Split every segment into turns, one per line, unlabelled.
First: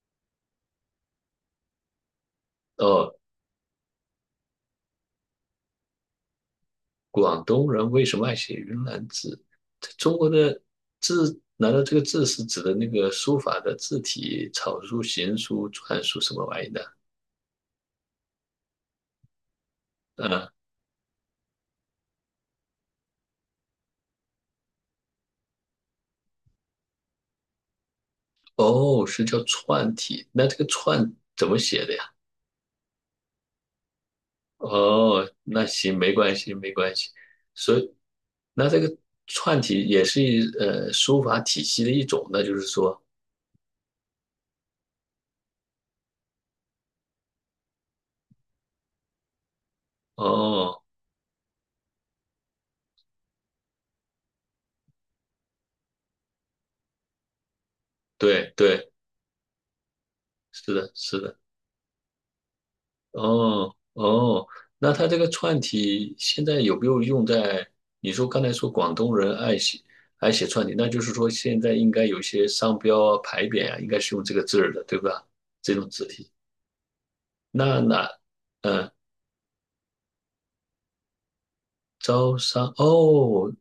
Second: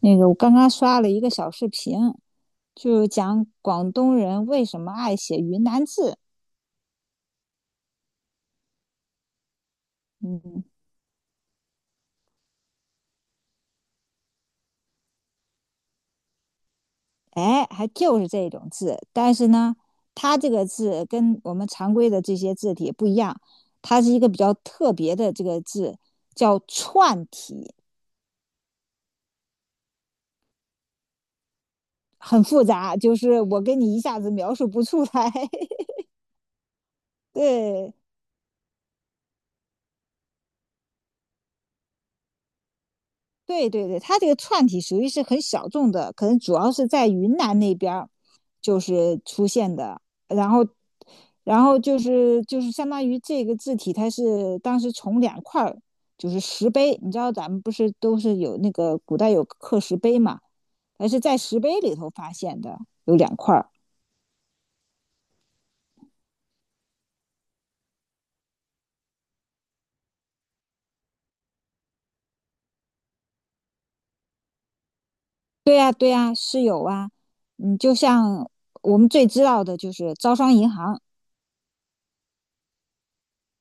那个我刚刚刷了一个小视频，就是
哦，
讲广东人为什么爱写云南字。
广东人为什么爱写云南字？它中国的
嗯，
字，难道这个字是指的那个书法的字体、草书、行书、篆书什么玩意的？
哎，还就是这种字，但是呢，它
嗯，
这个字跟我们常规的这些字体不一样，它是一个比较特别的这个字，叫串体，
哦，是叫篆体。那这个篆怎么写的呀？
很复杂，就是我跟你一下子描述不出来。
哦，那 行，没关系，没关系。所以，
对，
那这个篆体也是一书法体系的一种，那就是说，
对对对，它这个串体属于是很小众的，可能主要是在云南那边儿就是出现的。然后，
哦，
然后就是相当于这个字体，它是当时从两块儿就是石碑，你知道咱们不是都是
对
有那
对，
个古代有刻石碑嘛，
是的，
它
是
是在
的。
石碑里头发现的，有两块儿。
哦哦，那他这个串体现在有没有用在？你说刚才说广东人爱写串体，那就是说现在应该有些商标啊、牌匾啊，应该是用这个字儿的，对吧？这
对
种
呀，
字
对
体。
呀，是有啊。嗯，
那
就
那
像
嗯，
我们最知道的就是招商银行，
招商哦，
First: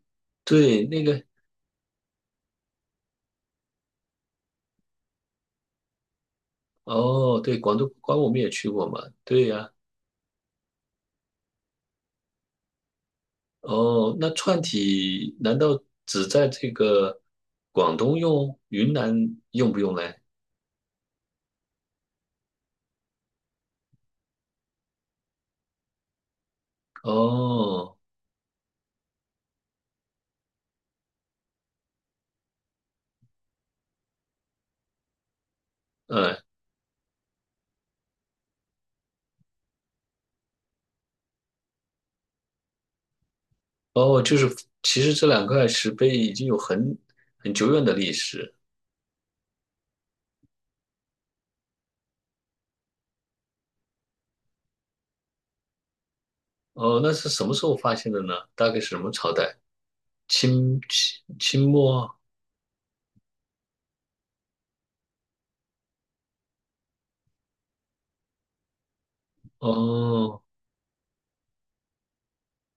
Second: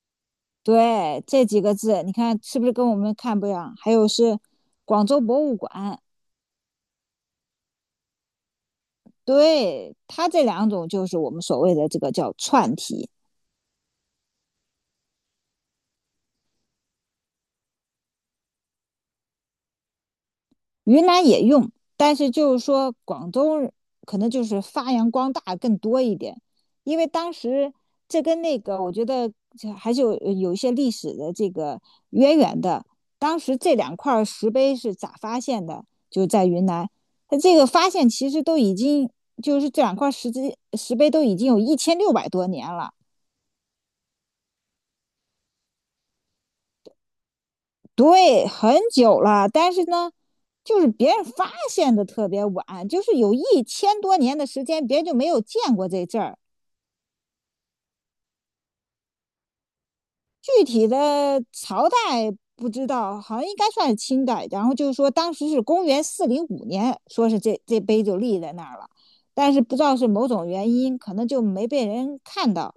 对，那
对，
个
这几个字，你看是不是跟我们看不一样？还有是广州博物馆，
哦，对，广东关我们也去过嘛，对呀、
对，它这两种就是我们所谓的这个叫串题。
哦，那串体难道只在这个广东用，云南用不用嘞？
云南也用，但是就是说广东可能就是发扬光大更多一点，因为当时
哦。
这跟那个我觉得还是有一些历史的这个渊源的。当时这两块石碑是咋发现的？就
嗯，
在云南，它这个发现其实都已经就是这两块石碑都已经有1600多年了。
哦，就是其实这两块石碑已经有很久远的历
对，
史。
很久了，但是呢，就是别人发现的特别晚，就是有1000多年的时间，别人就没有见过这阵儿。
哦，那是什么时候发现的呢？大概是什么朝代？
具
清
体的朝代
末？
不知道，好像应该算是清代。然后就是说，当时是公元405年，说是这碑就立在那儿了，但是不知道是某
哦，
种原因，可能就没被人看到。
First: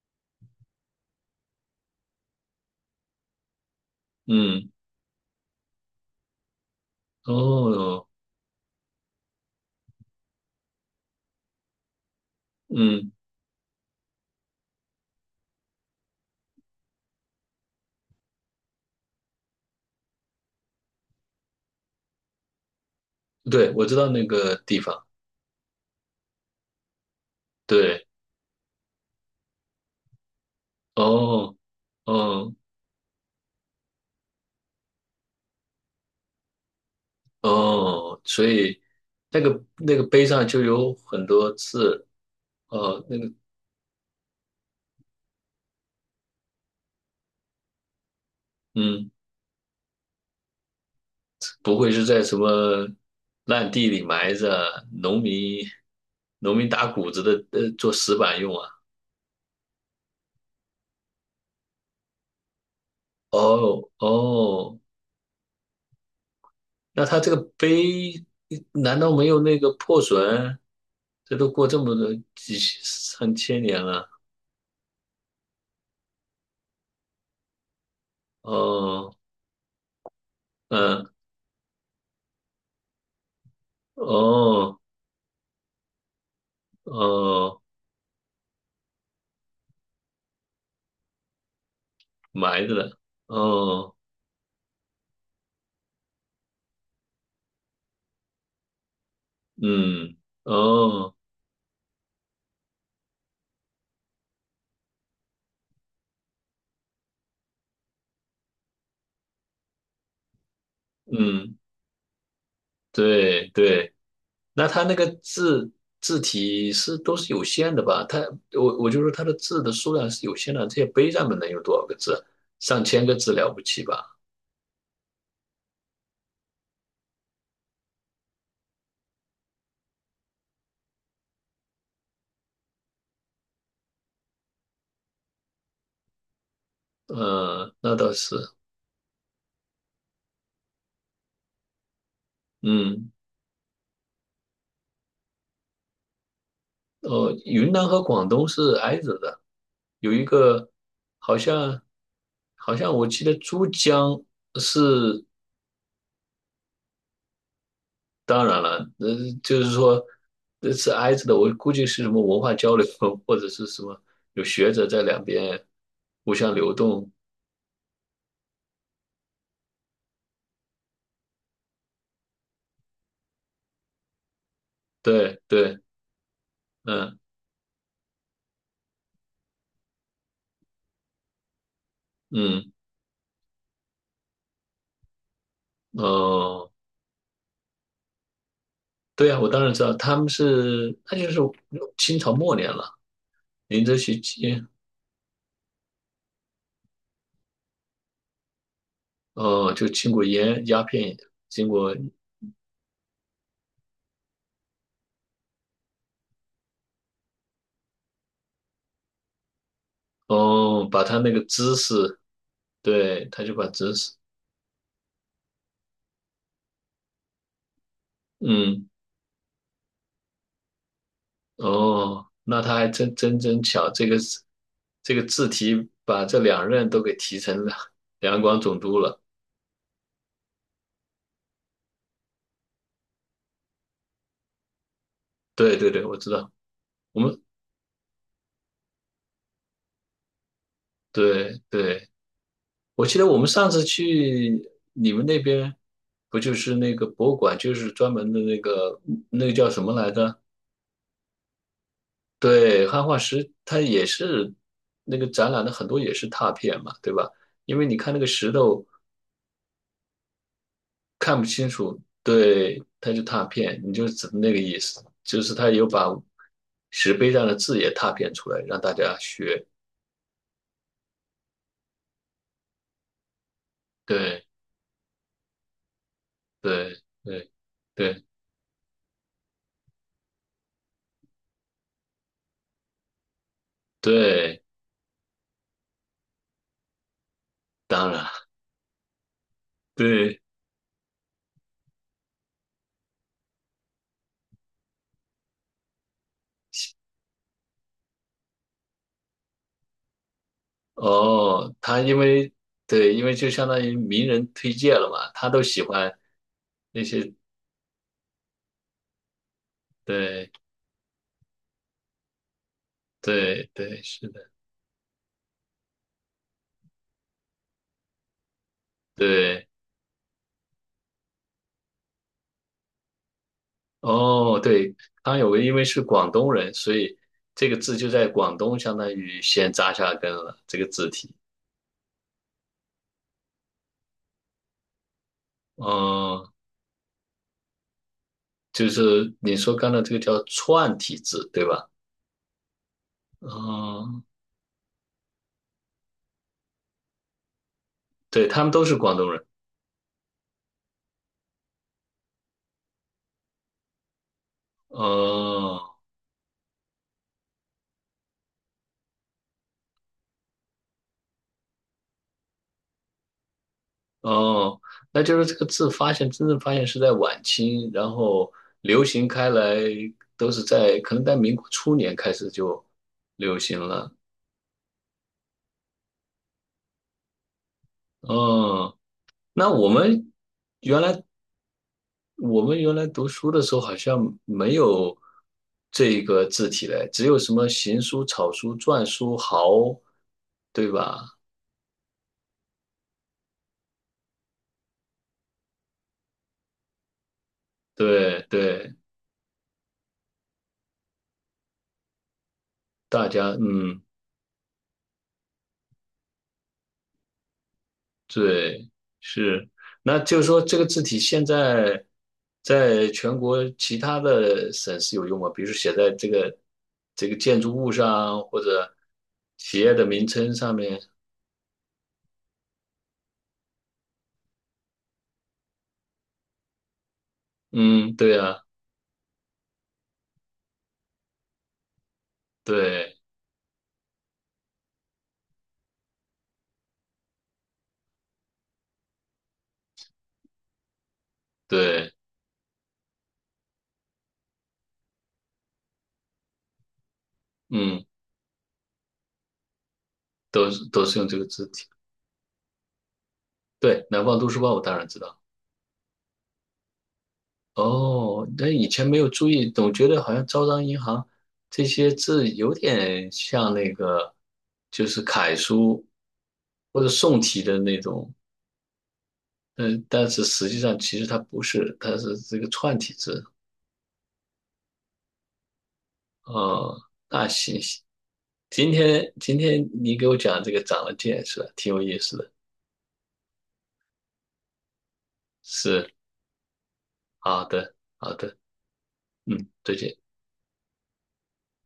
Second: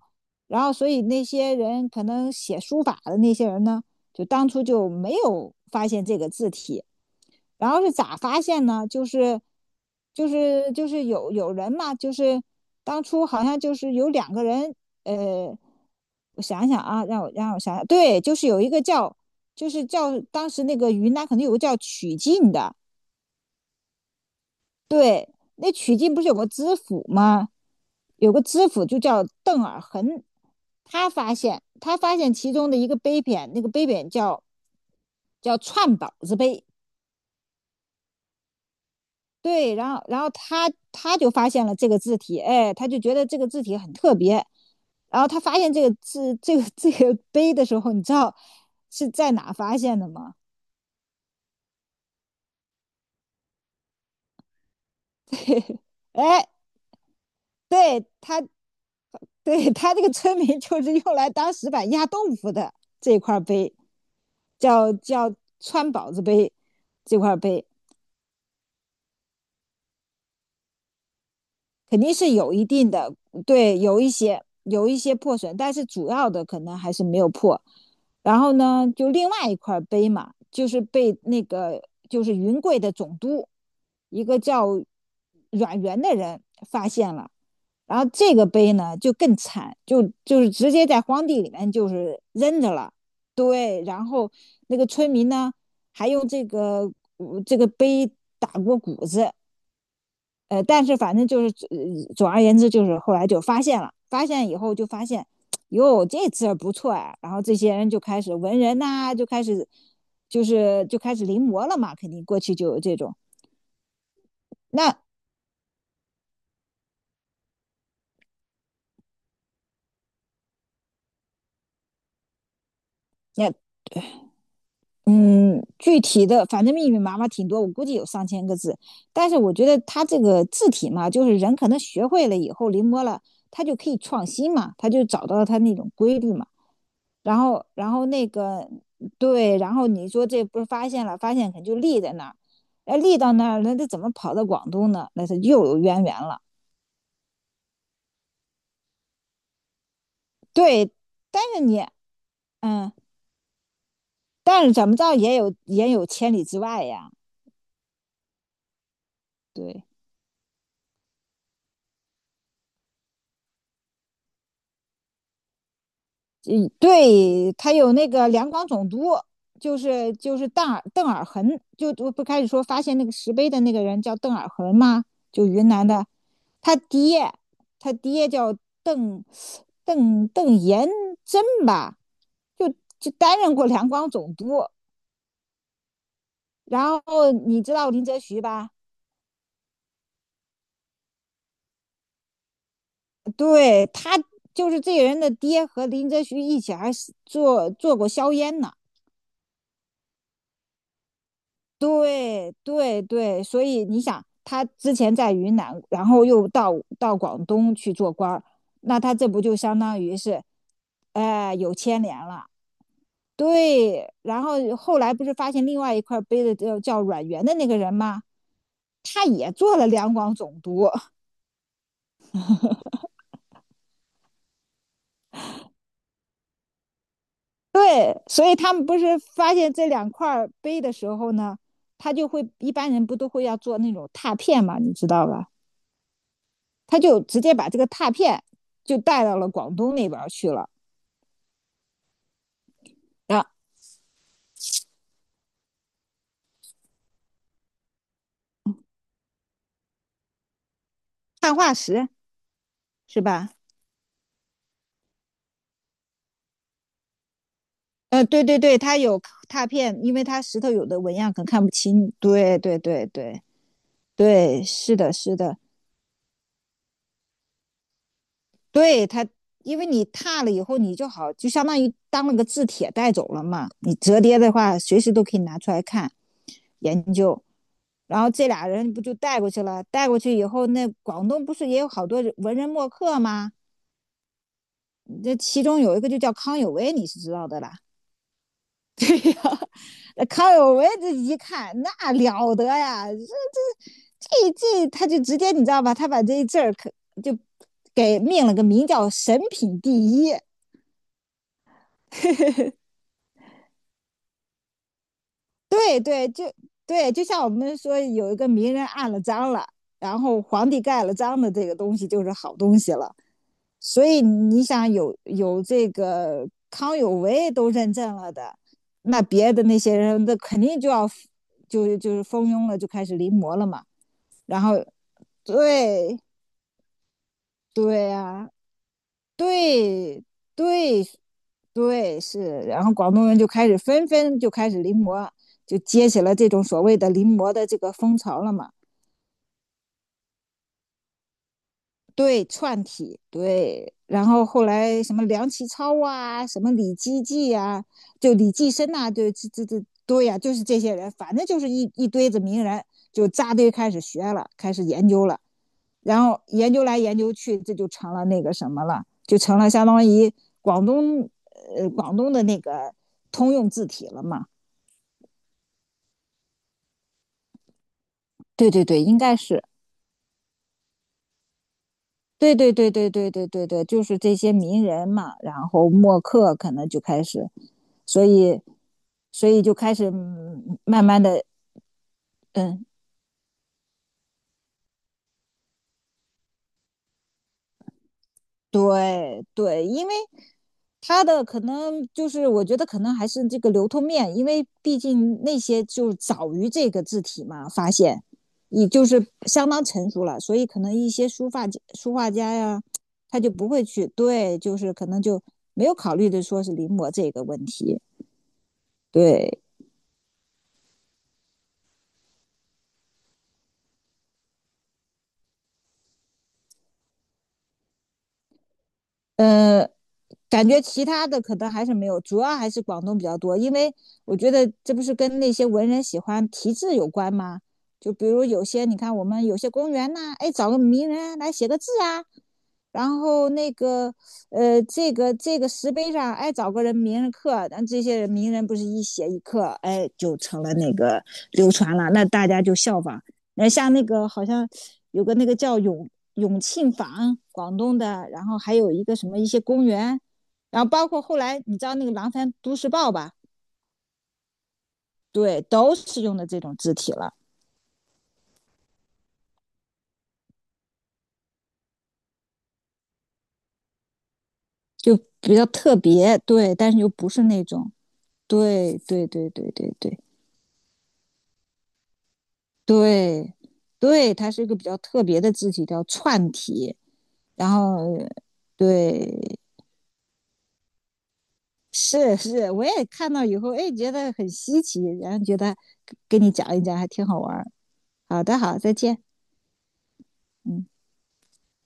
然后，所以那些人可能写书法的那些人呢，就当初
嗯，
就没有发现这个字体。然后是
哦，
咋发现呢？就是有人嘛，就是当
嗯，
初好像就是有两个人呃，我想想啊，让我想想，对，就是有一个叫，就是叫当时那个云南可能有个叫曲靖的，
对，我知道那个地方。
对，那曲靖不是有个知府吗？
对，
有个知府就叫邓尔恒，他发
哦，
现他发现
哦，
其中的一个碑匾，那个碑匾叫串宝子碑，
哦，所以那个
对，然后然
碑
后
上就
他
有
他
很
就发
多
现了这个
字。
字体，哎，他就
哦，
觉
那
得
个，
这个字体很特别。然后他发现这个字这个碑的时候，你知道是
嗯。
在哪发现的吗？
不会是在什么烂地里埋着，农民
哎，
打谷子的，做
对
石板
他
用啊？
对他这个村民就是用来当石板压豆腐的这块碑，
哦哦，
叫川宝子碑
那
这
他这个
块碑。
碑难道没有那个破损？这都过这么
肯
多
定是有
几
一定的，
上千
对，
年
有
了。
一些有一些破损，但是主要的可能还是没有破。然后呢，就
哦，
另外一块碑嘛，就是
嗯，
被那个就是云贵的总督，一个叫
哦
阮元的人发现了。
哦，
然后这个碑呢就更惨，就是直接在荒地里面就是扔
埋
着
着
了。
了。
对，
哦，
然后那个村民呢还用这个碑打过谷子，
嗯，
但是
哦，
反正就是总而言之，就是后来就发现了，发现以后就发现，哟，这字不错呀、啊然后这些人就开始文人呐、啊就开始就开始临
嗯，
摹了嘛，肯定过去就有这种。
对对。那它
那
那个字字体是都是有限的吧？它我就说它的字的数量是有限的，这些碑上面能有多少个字啊？上千个字了
那
不起吧？
嗯，具体的反正密密麻麻挺多，我估计有上千个字。但是我觉得他这个字体嘛，就是人可能学会了以后临摹了，他就可以创新嘛，他就找到他那种规律嘛。然后，
嗯，
然
那
后
倒
那
是，
个对，然后你说这不是发现了，发现肯定就立在那儿，哎，
嗯，
立到那儿，那他怎么跑到广东呢？那他又有渊源了。
哦，云南和广东是挨着的，有一个
对，
好
但是
像
你，嗯，
我记得珠江
但是怎么着
是，
也有千里之外呀。
当然了，就是
对，
说是挨着的，我估计是什么文化交流 或者是什么有学者在两边互相
嗯，
流动
对，他有那个两广总督，就是邓尔恒，就我不开始说发现那个石碑的那个人叫邓尔恒吗？
对
就云
对，
南的，他
嗯
爹他爹叫邓邓延真吧，就
嗯
就担任过两广总督。
哦，
然后你知道林则徐吧？
对啊，我当然知道，他们是那就是清朝末年了，林
对，
则
他
徐经
就是这个人的爹和林则徐一起还是做过硝烟呢。
哦，就经过烟鸦片，经过
对对对，所以你想，他之前在云南，然后又到广东去做官儿，那他这不就相当于是，
哦，把他那个
哎、有
知
牵连
识，
了。
对，他就把知识，
对，然后后来不是发现另外一块碑的叫阮元的那个人吗？
嗯
他也做了两广总督。
哦，那他还真巧，这个字题把这两任都给提成了
对，
两
所以
广
他
总
们
督
不是
了，
发现这两块碑的时候呢，他就会一般人不都会要做那种拓片嘛，你知道吧？
对对对，我知道，
他
我
就
们
直接把这个拓片就带到了广东那边去了。
对对。我记得我
啊，
们上次去你们那边，不就是那个博物馆，就是专门的那个叫什么来着？
碳化石
对，汉化
是吧？
石，它也是那个展览的很多也是拓片嘛，对吧？因为你看那个
对
石
对对，
头
他有拓片，因为他石头有的纹样
看
可
不
能看
清
不
楚，
清。对对
对，
对
它就
对
拓片，你就只那个
对，
意
是
思，
的，是
就是
的，
它有把石碑上的字也拓片出来，让大
对
家
他，
学。
因为你拓了以后，你就好，就相当于当了个字帖带走了嘛。你折叠
对
的话，随时都可以拿出来看
对
研究。
对
然
对
后这俩人不就带过去了？带过去以后，那广东不是也有好多文人墨客吗？
对，
这其中有一个就叫康有为，你是知道的啦。
当然
对呀、啊
对。
康有为这一看那了得呀，这他就直接你知道吧？他把这一字儿可就给命了个名叫"神品第一"。
哦，他因为对，因为就相当于名人推荐了嘛，他都喜
对
欢
对，就
那
对，就
些，
像我们说有一个名人按了章了，然后
对
皇帝盖了章的这个东西就是好东西了。
对对，
所以
是的，
你想有这个康有为都认证了的，那别的
对，
那些人那肯定就要就是蜂拥了，就开始临摹了嘛。
哦，
然后
对，康有为因为是
对
广东人，所以这个字就
对
在
啊，
广东相当于先扎下
对
根了，这个
对
字体，
对是，然后广东人就开始纷纷就开始临摹，就接起了
嗯，
这种所谓的临摹的这个风潮了嘛。
就是你说刚才这个叫串体字，对吧？
对串体，对，
嗯，
然后后来什么梁启超啊，什么李济济啊，就
对，
李
他们
济
都
深
是
呐、啊
广
对，
东人，
这对呀、啊就是这些人，反正就是一堆子名人，就扎堆开始学了，开始研究了，
嗯。
然后研究来研究去，这就成了那个什么了，就成了相当于广东的那个通用字体了嘛。
哦，那就是这个字发现，真正发现是在晚清，然后
对对对，
流
应
行
该
开
是
来都是在可能在民国初年开始
对对
就
对对对对
流
对
行
对，就
了。
是这些名人嘛，然后墨客可能就开始，所以
哦，
所以
那
就
我
开始
们原
慢
来
慢的，嗯，
读书的时候好像没有这个字体嘞，只有什么行书、草书、篆书、
对对，
豪，
因为
对
他
吧？
的可能就是我觉得可能还是这个流通面，因为毕竟那些就早于这个字体嘛发现，
对
也
对，
就是相当成熟了，所以可能一些书法书画家呀，
大
他就
家
不会
嗯。
去对，就是可能就没有考虑的说是临摹这个问题，
对，
对。
是，那就是说这个字体现在在全国其他的省市有用吗？比如说写在这个建筑物上，或者企
嗯，
业的名称
感
上
觉
面。
其他的可能还是没有，主要还是广东比较多，因为我觉得这不是跟那些文人喜欢题字有关吗？
嗯，
就比
对
如
啊，
有些你看我们有些公园呐、哎，找个名人来写个字啊，然
对
后那个，这个石碑上，哎，找个人名人刻，咱这些人名人不是一写一刻，哎，就成了那个流传了，
对，
那大家就效仿。那像那个好像有个那个叫永庆坊，广东
嗯，
的，然后还有一个什么一些公园，
都
然
是
后
都
包
是
括
用
后
这个
来
字
你
体。
知道那个《廊山都市报》吧，
对，南方都市报我当然知道。
对，都是用的这种字体了，
哦，那以前没有注意，总觉得好像招商银行这些字有点像那个，就
就
是楷
比较特
书
别，对，但是
或者
又不
宋
是
体
那
的
种，
那种，
对对对对对
嗯，
对。
但是实际上其实它不是，它是这个串体字。
对，对，它是一个比较特别的字体，叫串
哦，
体。
那
然
行，
后，
今天
对，
你给我讲这个长了见识了，挺有意思
是
的。
是，我也看到以后，哎，觉得很稀奇，然后觉得
是，
跟你讲一讲还挺好玩
好
儿。
的，好
好
的，
的，好，再见，
嗯，再见。
嗯。